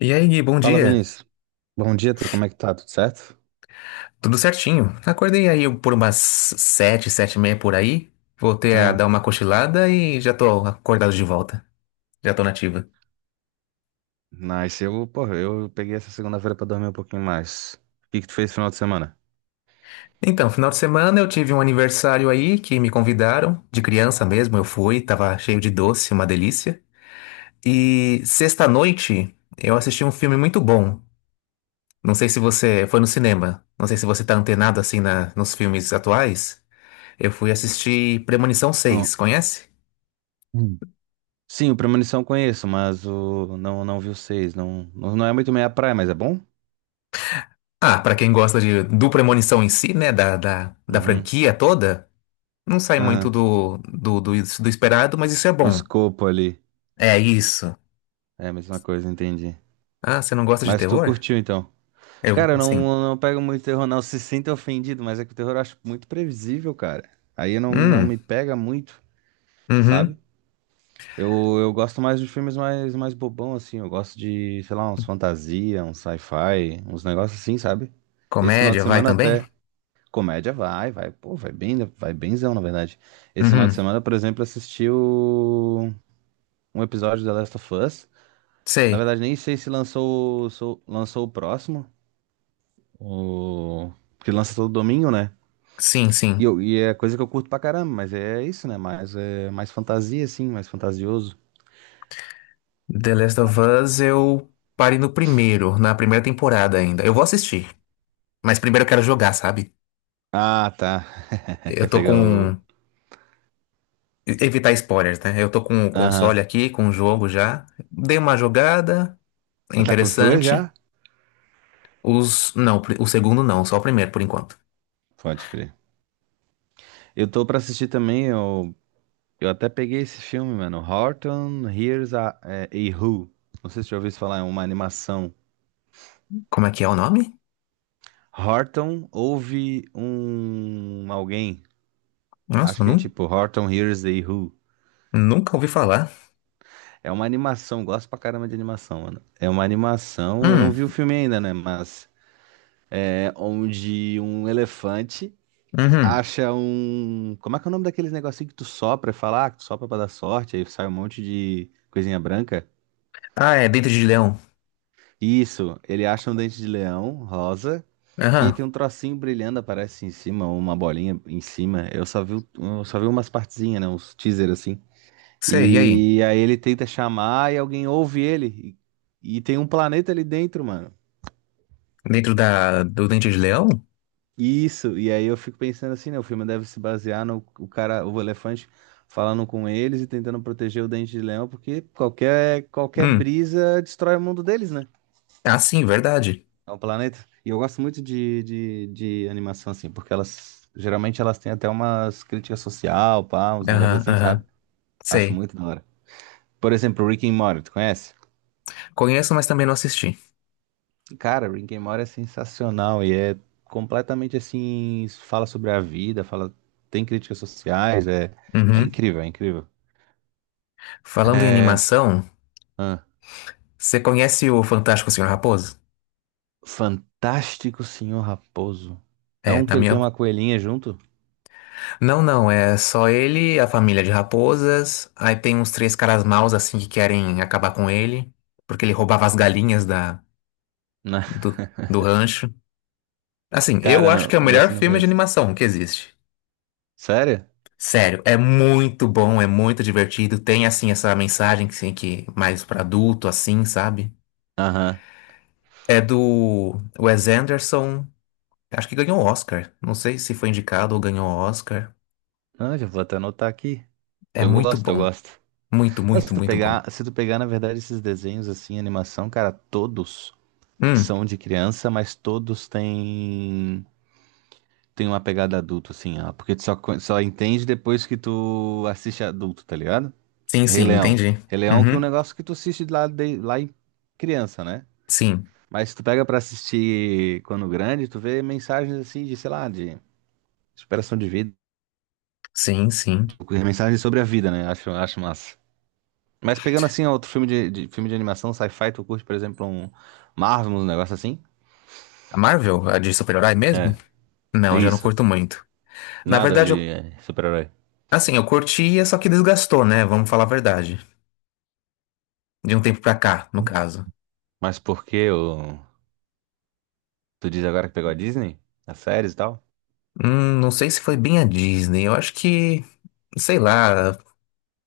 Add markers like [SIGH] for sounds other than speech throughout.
E aí, Gui, bom Fala, dia. Vinícius. Bom dia, como é que tá? Tudo certo? Tudo certinho. Acordei aí por umas 7, 7:30 por aí. Voltei a Ah, dar uma cochilada e já tô acordado de volta. Já tô nativa. nice. Eu, porra, eu peguei essa segunda-feira pra dormir um pouquinho mais. O que que tu fez no final de semana? Então, final de semana eu tive um aniversário aí que me convidaram. De criança mesmo, eu fui. Tava cheio de doce, uma delícia. E sexta-noite eu assisti um filme muito bom. Não sei se você foi no cinema. Não sei se você tá antenado assim nos filmes atuais. Eu fui assistir Premonição Ah, seis. Conhece? hum. Sim, o Premonição eu conheço, mas o não vi o seis. Não, não é muito meia praia, mas é bom? Ah, pra quem gosta de, do Premonição em si, né, da Uhum. franquia toda, não sai muito Ah, do esperado, mas isso é do bom. escopo ali. É isso. É a mesma coisa, entendi. Ah, você não gosta de Mas tu terror? curtiu então? Eu, Cara, eu sim. não, não pego muito terror, não. Se sinta ofendido, mas é que o terror eu acho muito previsível, cara. Aí não Hum, me pega muito, uhum. sabe? Eu gosto mais de filmes mais bobão, assim. Eu gosto de, sei lá, uns fantasia, uns sci-fi, uns negócios assim, sabe? Esse final de Comédia, vai semana também? até comédia vai, vai, pô, vai bem, vai benzão, na verdade. Esse final de Uhum, semana, por exemplo, assisti um episódio de The Last of Us. Na sei. verdade, nem sei se lançou, lançou o próximo, o... porque lança todo domingo, né? Sim, sim. E, eu, e é coisa que eu curto pra caramba, mas é isso, né? Mais, é, mais fantasia, assim, mais fantasioso. The Last of Us eu parei no primeiro, na primeira temporada ainda. Eu vou assistir, mas primeiro eu quero jogar, sabe? Ah, tá. [LAUGHS] Eu Quer tô pegar com... o Evitar spoilers, né? Eu tô com o console aham. aqui, com o jogo já. Dei uma jogada... É Tá com os dois interessante. já? Os. Não, o segundo não, só o primeiro por enquanto. Pode crer. Eu tô pra assistir também, eu até peguei esse filme, mano. Horton Hears a, é, a Who. Não sei se você já ouviu isso falar, é uma animação. Como é que é o nome? Horton ouve um alguém. Acho Nossa, que é tipo Horton Hears a Who. nunca ouvi falar. É uma animação, gosto pra caramba de animação, mano. É uma animação, eu não Hum, vi o filme ainda, né? Mas é onde um elefante uhum. acha um. Como é que é o nome daqueles negocinho que tu sopra e fala, ah, que tu sopra pra dar sorte, aí sai um monte de coisinha branca? Ah, é Dente de Leão. Isso, ele acha um dente de leão rosa. E aí Aham, tem um trocinho brilhando, aparece em cima, uma bolinha em cima. Eu só eu só vi umas partezinhas, né? Uns teaser assim. sei, e aí? E aí ele tenta chamar e alguém ouve ele. Tem um planeta ali dentro, mano. Dentro da, do Dente de Leão? Isso, e aí eu fico pensando assim, né? O filme deve se basear no o cara, o elefante falando com eles e tentando proteger o dente de leão, porque qualquer Hum, brisa destrói o mundo deles, né? ah, sim, verdade. É um planeta. E eu gosto muito de animação, assim, porque elas geralmente elas têm até umas críticas social, pá, uns negócios Aham, assim, sabe? aham, Acho sei. muito da hora. Por exemplo, Rick and Morty, tu conhece? Conheço, mas também não assisti. Cara, Rick and Morty é sensacional e é completamente assim, fala sobre a vida, fala, tem críticas sociais, é, Uhum. É incrível. Falando em É, animação, ah, você conhece o Fantástico Senhor Raposo? Fantástico Senhor Raposo. É É, um na que ele minha, tem uma coelhinha junto? Não, não, é só ele, a família de raposas. Aí tem uns três caras maus assim que querem acabar com ele, porque ele roubava as galinhas da, Não, do, do rancho. Assim, [LAUGHS] eu cara, acho não, que é o melhor nesse eu não filme de conheço. animação que existe. Sério? Sério, é muito bom, é muito divertido. Tem assim essa mensagem que, assim, que mais pra adulto, assim, sabe? Aham. É do Wes Anderson. Acho que ganhou o Oscar. Não sei se foi indicado ou ganhou o Oscar. Ah, já vou até anotar aqui. É muito Eu bom. gosto. Muito, Ah, muito, muito bom. Se tu pegar, na verdade, esses desenhos assim, animação, cara, todos Hum, são de criança, mas todos têm tem uma pegada adulto, assim, ó, porque tu só, só entende depois que tu assiste adulto, tá ligado? sim, sim, Rei Leão. entendi. Rei Leão que é um Uhum. negócio que tu assiste lá, de, lá em criança, né? Sim, Mas tu pega pra assistir quando grande, tu vê mensagens assim de, sei lá, de superação de vida, sim, sim. mensagens sobre a vida, né? Acho, acho massa. Mas pegando assim outro filme de filme de animação, sci-fi, tu curte, por exemplo, um Marvel, um negócio assim? A Marvel, a de super-herói mesmo? É, é Não, já não isso. curto muito. Na Nada verdade, de eu, é, super-herói. assim, eu curtia, só que desgastou, né? Vamos falar a verdade. De um tempo pra cá, no caso. Mas por que o... tu diz agora que pegou a Disney? As séries e tal? Não sei se foi bem a Disney. Eu acho que, sei lá,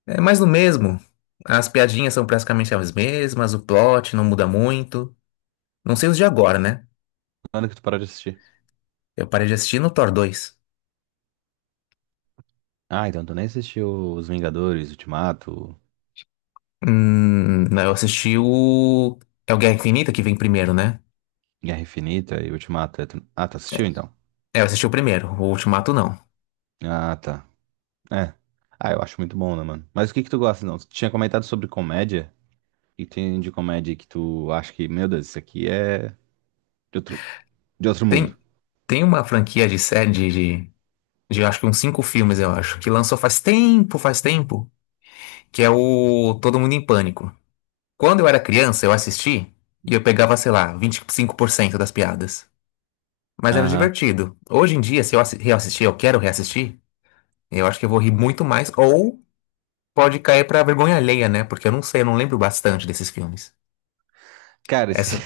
é mais do mesmo. As piadinhas são praticamente as mesmas, o plot não muda muito. Não sei os de agora, né? Quando que tu parou de assistir? Eu parei de assistir no Thor 2. Ah, então tu nem assistiu Os Vingadores, Ultimato, Não, eu assisti o. É o Guerra Infinita que vem primeiro, né? Guerra Infinita e Ultimato. Ah, tu assistiu então? É, eu assisti o primeiro, o Ultimato não. Ah, tá. É. Ah, eu acho muito bom, né, mano? Mas o que que tu gosta, não? Tu tinha comentado sobre comédia. E tem de comédia que tu acha que, meu Deus, isso aqui é de outro, de outro mundo. Tem, tem uma franquia de série de, de acho que uns cinco filmes, eu acho, que lançou faz tempo, que é o Todo Mundo em Pânico. Quando eu era criança, eu assisti e eu pegava, sei lá, 25% das piadas. Mas era Aham. divertido. Hoje em dia, se reassistir, eu quero reassistir, eu acho que eu vou rir muito mais, ou pode cair pra vergonha alheia, né? Porque eu não sei, eu não lembro bastante desses filmes. Cara, esse... Essa,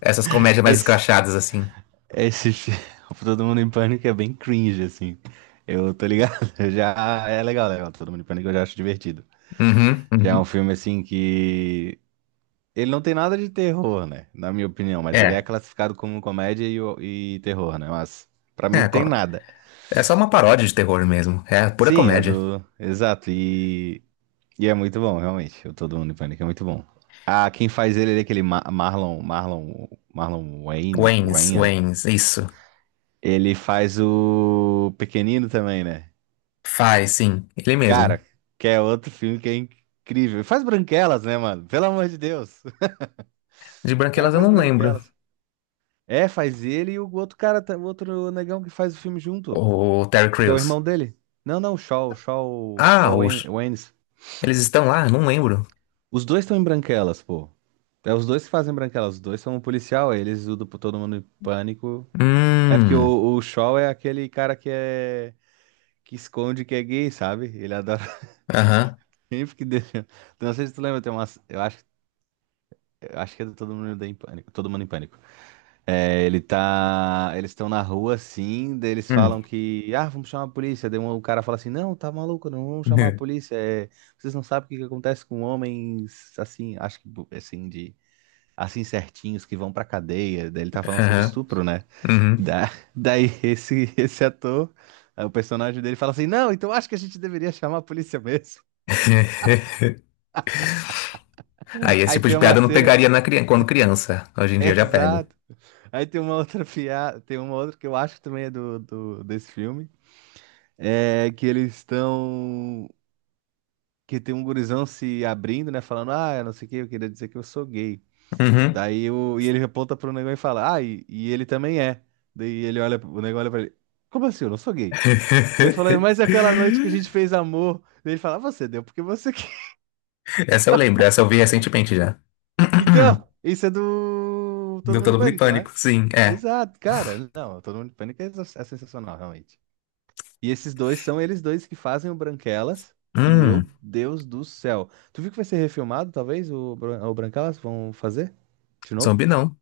Essas comédias mais Esse... escrachadas, assim. Esse... fi- [LAUGHS] Todo Mundo em Pânico é bem cringe, assim. Eu tô ligado. [LAUGHS] Já é legal, legal. Todo Mundo em Pânico eu já acho divertido. Uhum, Já é um uhum. filme assim que ele não tem nada de terror, né? Na minha opinião, mas ele é É. classificado como comédia e terror, né? Mas pra mim não É, tem nada. é só uma paródia de terror mesmo. É pura Sim, é comédia. do. Exato. E é muito bom, realmente. O Todo Mundo em Pânico é muito bom. Ah, quem faz ele, é aquele Marlon. Marlon. Waynes, Wayne. Waynes, isso. Ele faz o Pequenino também, né? Faz, sim, ele mesmo. Cara, que é outro filme que é incrível. Ele faz Branquelas, né, mano? Pelo amor de Deus. [LAUGHS] De O cara Branquelas eu faz não lembro. Branquelas. É, faz ele e o outro cara, o outro negão que faz o filme junto, O Terry que é o Crews. irmão dele. Não, não, Ah, Waynes. eles estão lá? Não lembro. Os dois estão em Branquelas, pô. É os dois que fazem Branquelas, os dois são um policial, eles ajudam pro todo mundo em pânico. É porque Hum. o Shaw é aquele cara que esconde que é gay, sabe? Ele adora [LAUGHS] Aham. sempre que deixa. Não sei se tu lembra, eu acho, eu acho que é do Todo Mundo em Pânico. É, ele tá. Eles estão na rua assim, daí eles Hum. falam que. Ah, vamos chamar a polícia. Daí o cara fala assim: Não, tá maluco, não vamos chamar a [LAUGHS] polícia. É, vocês não sabem o que que acontece com homens assim, acho que assim, de. Assim certinhos que vão pra cadeia. Daí ele tá falando sobre Aham. estupro, né? Uhum. Da- [LAUGHS] daí esse ator, é, o personagem dele fala assim: Não, então acho que a gente deveria chamar a polícia mesmo. [LAUGHS] Aí [LAUGHS] esse Aí tipo de tem uma piada eu não cena. pegaria quando criança. Hoje [LAUGHS] em dia eu já pego. Exato. Aí tem uma outra piada, tem uma outra que eu acho que também é do desse filme. É que eles estão. Que tem um gurizão se abrindo, né? Falando, ah, eu não sei o que, eu queria dizer que eu sou gay. Uhum. Daí o... e ele aponta pro negão e fala, ah, e ele também é. Daí ele olha, o negão olha pra ele, como assim? Eu não sou gay. Daí ele fala, mas aquela noite que a gente [LAUGHS] fez amor. Daí ele fala, "Ah, você deu porque você quer. [LAUGHS] Essa eu lembro, essa eu vi recentemente já. [CLEARS THROAT] Então, isso é do Todo Deu Mundo em todo mundo em Pânico, não é? pânico. Sim, é. Exato, cara. Não, Todo Mundo em Pânico é sensacional, realmente. E esses dois são eles dois que fazem o Branquelas, que, meu Hum, Deus do céu. Tu viu que vai ser refilmado, talvez, o Branquelas? Vão fazer? De novo? zumbi não.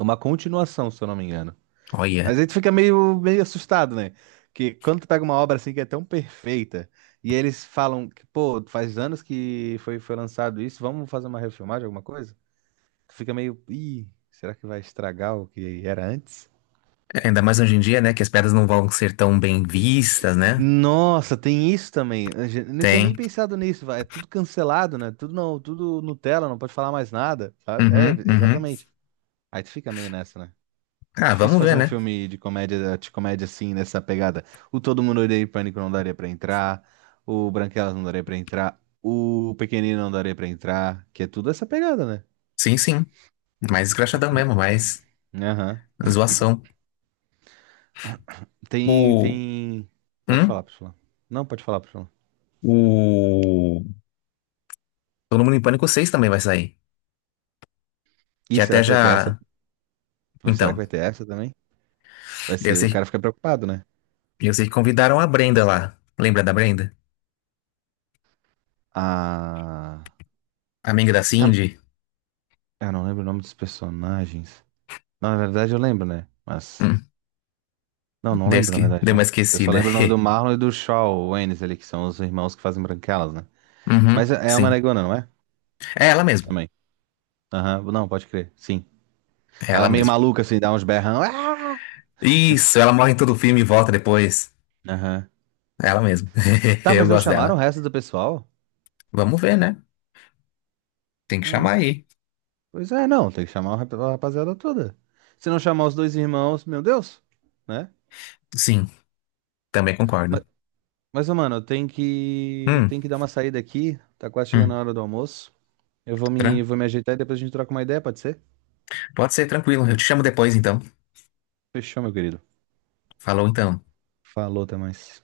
Uma continuação, se eu não me engano. Olha. Mas aí tu fica meio assustado, né? Que quando tu pega uma obra assim que é tão perfeita, e eles falam que, pô, faz anos que foi lançado isso, vamos fazer uma refilmagem, alguma coisa? Tu fica meio, ih, será que vai estragar o que era antes? Ainda mais hoje em dia, né? Que as pedras não vão ser tão bem vistas, né? Nossa, tem isso também. Eu não tinha Tem. nem pensado nisso, vai. É tudo cancelado, né? Tudo não, tudo Nutella, não pode falar mais nada, sabe? É, Uhum, uhum. exatamente. Aí tu fica meio nessa, né? Ah, Difícil vamos fazer ver, um né? filme de comédia, assim, nessa pegada. O Todo Mundo Odeia o Pânico não daria pra entrar, o Branquelas não daria pra entrar, o Pequenino não daria pra entrar, que é tudo essa pegada, né? Sim, sim. Mais escrachadão mesmo, mais Aham. zoação. Tem, O. tem. Pode Hum? falar, pode falar. Não, pode falar, pode falar. O. Todo Mundo em Pânico 6 também vai sair. Que Ih, até será que vai ter essa? já. Será que Então, vai ter essa também? Vai eu ser, o sei, cara fica preocupado, né? eu sei que convidaram a Brenda lá. Lembra da Brenda? A. Amiga da Tam- Cindy? Eu não lembro o nome dos personagens. Não, na verdade eu lembro, né? Mas. Hum, Não, não lembro, na verdade, deu uma não. Eu só esquecida. lembro o [LAUGHS] nome do Marlon e do Shaw Waynes ali, que são os irmãos que fazem branquelas, né? Mas Uhum, é uma sim. negona, não é? É ela mesmo. Também. Aham, Não, pode crer. Sim. É Ela ela é meio mesmo. maluca, assim, dá uns berrão. Ah! Isso, ela morre em todo o filme e volta depois. Aham. Ela mesma. [LAUGHS] Tá, Eu mas não gosto chamaram o dela. resto do pessoal? Vamos ver, né? Tem que chamar Ah, aí. pois é, não. Tem que chamar a rapaziada toda. Se não chamar os dois irmãos, meu Deus, né? Sim, também concordo. Mas, ô, mano, Hum, tenho que dar uma saída aqui. Tá quase chegando hum, a hora do almoço. Tran- Vou me ajeitar e depois a gente troca uma ideia, pode ser? Pode ser tranquilo. Eu te chamo depois, então. Fechou, meu querido. Falou, então. Falou, até mais.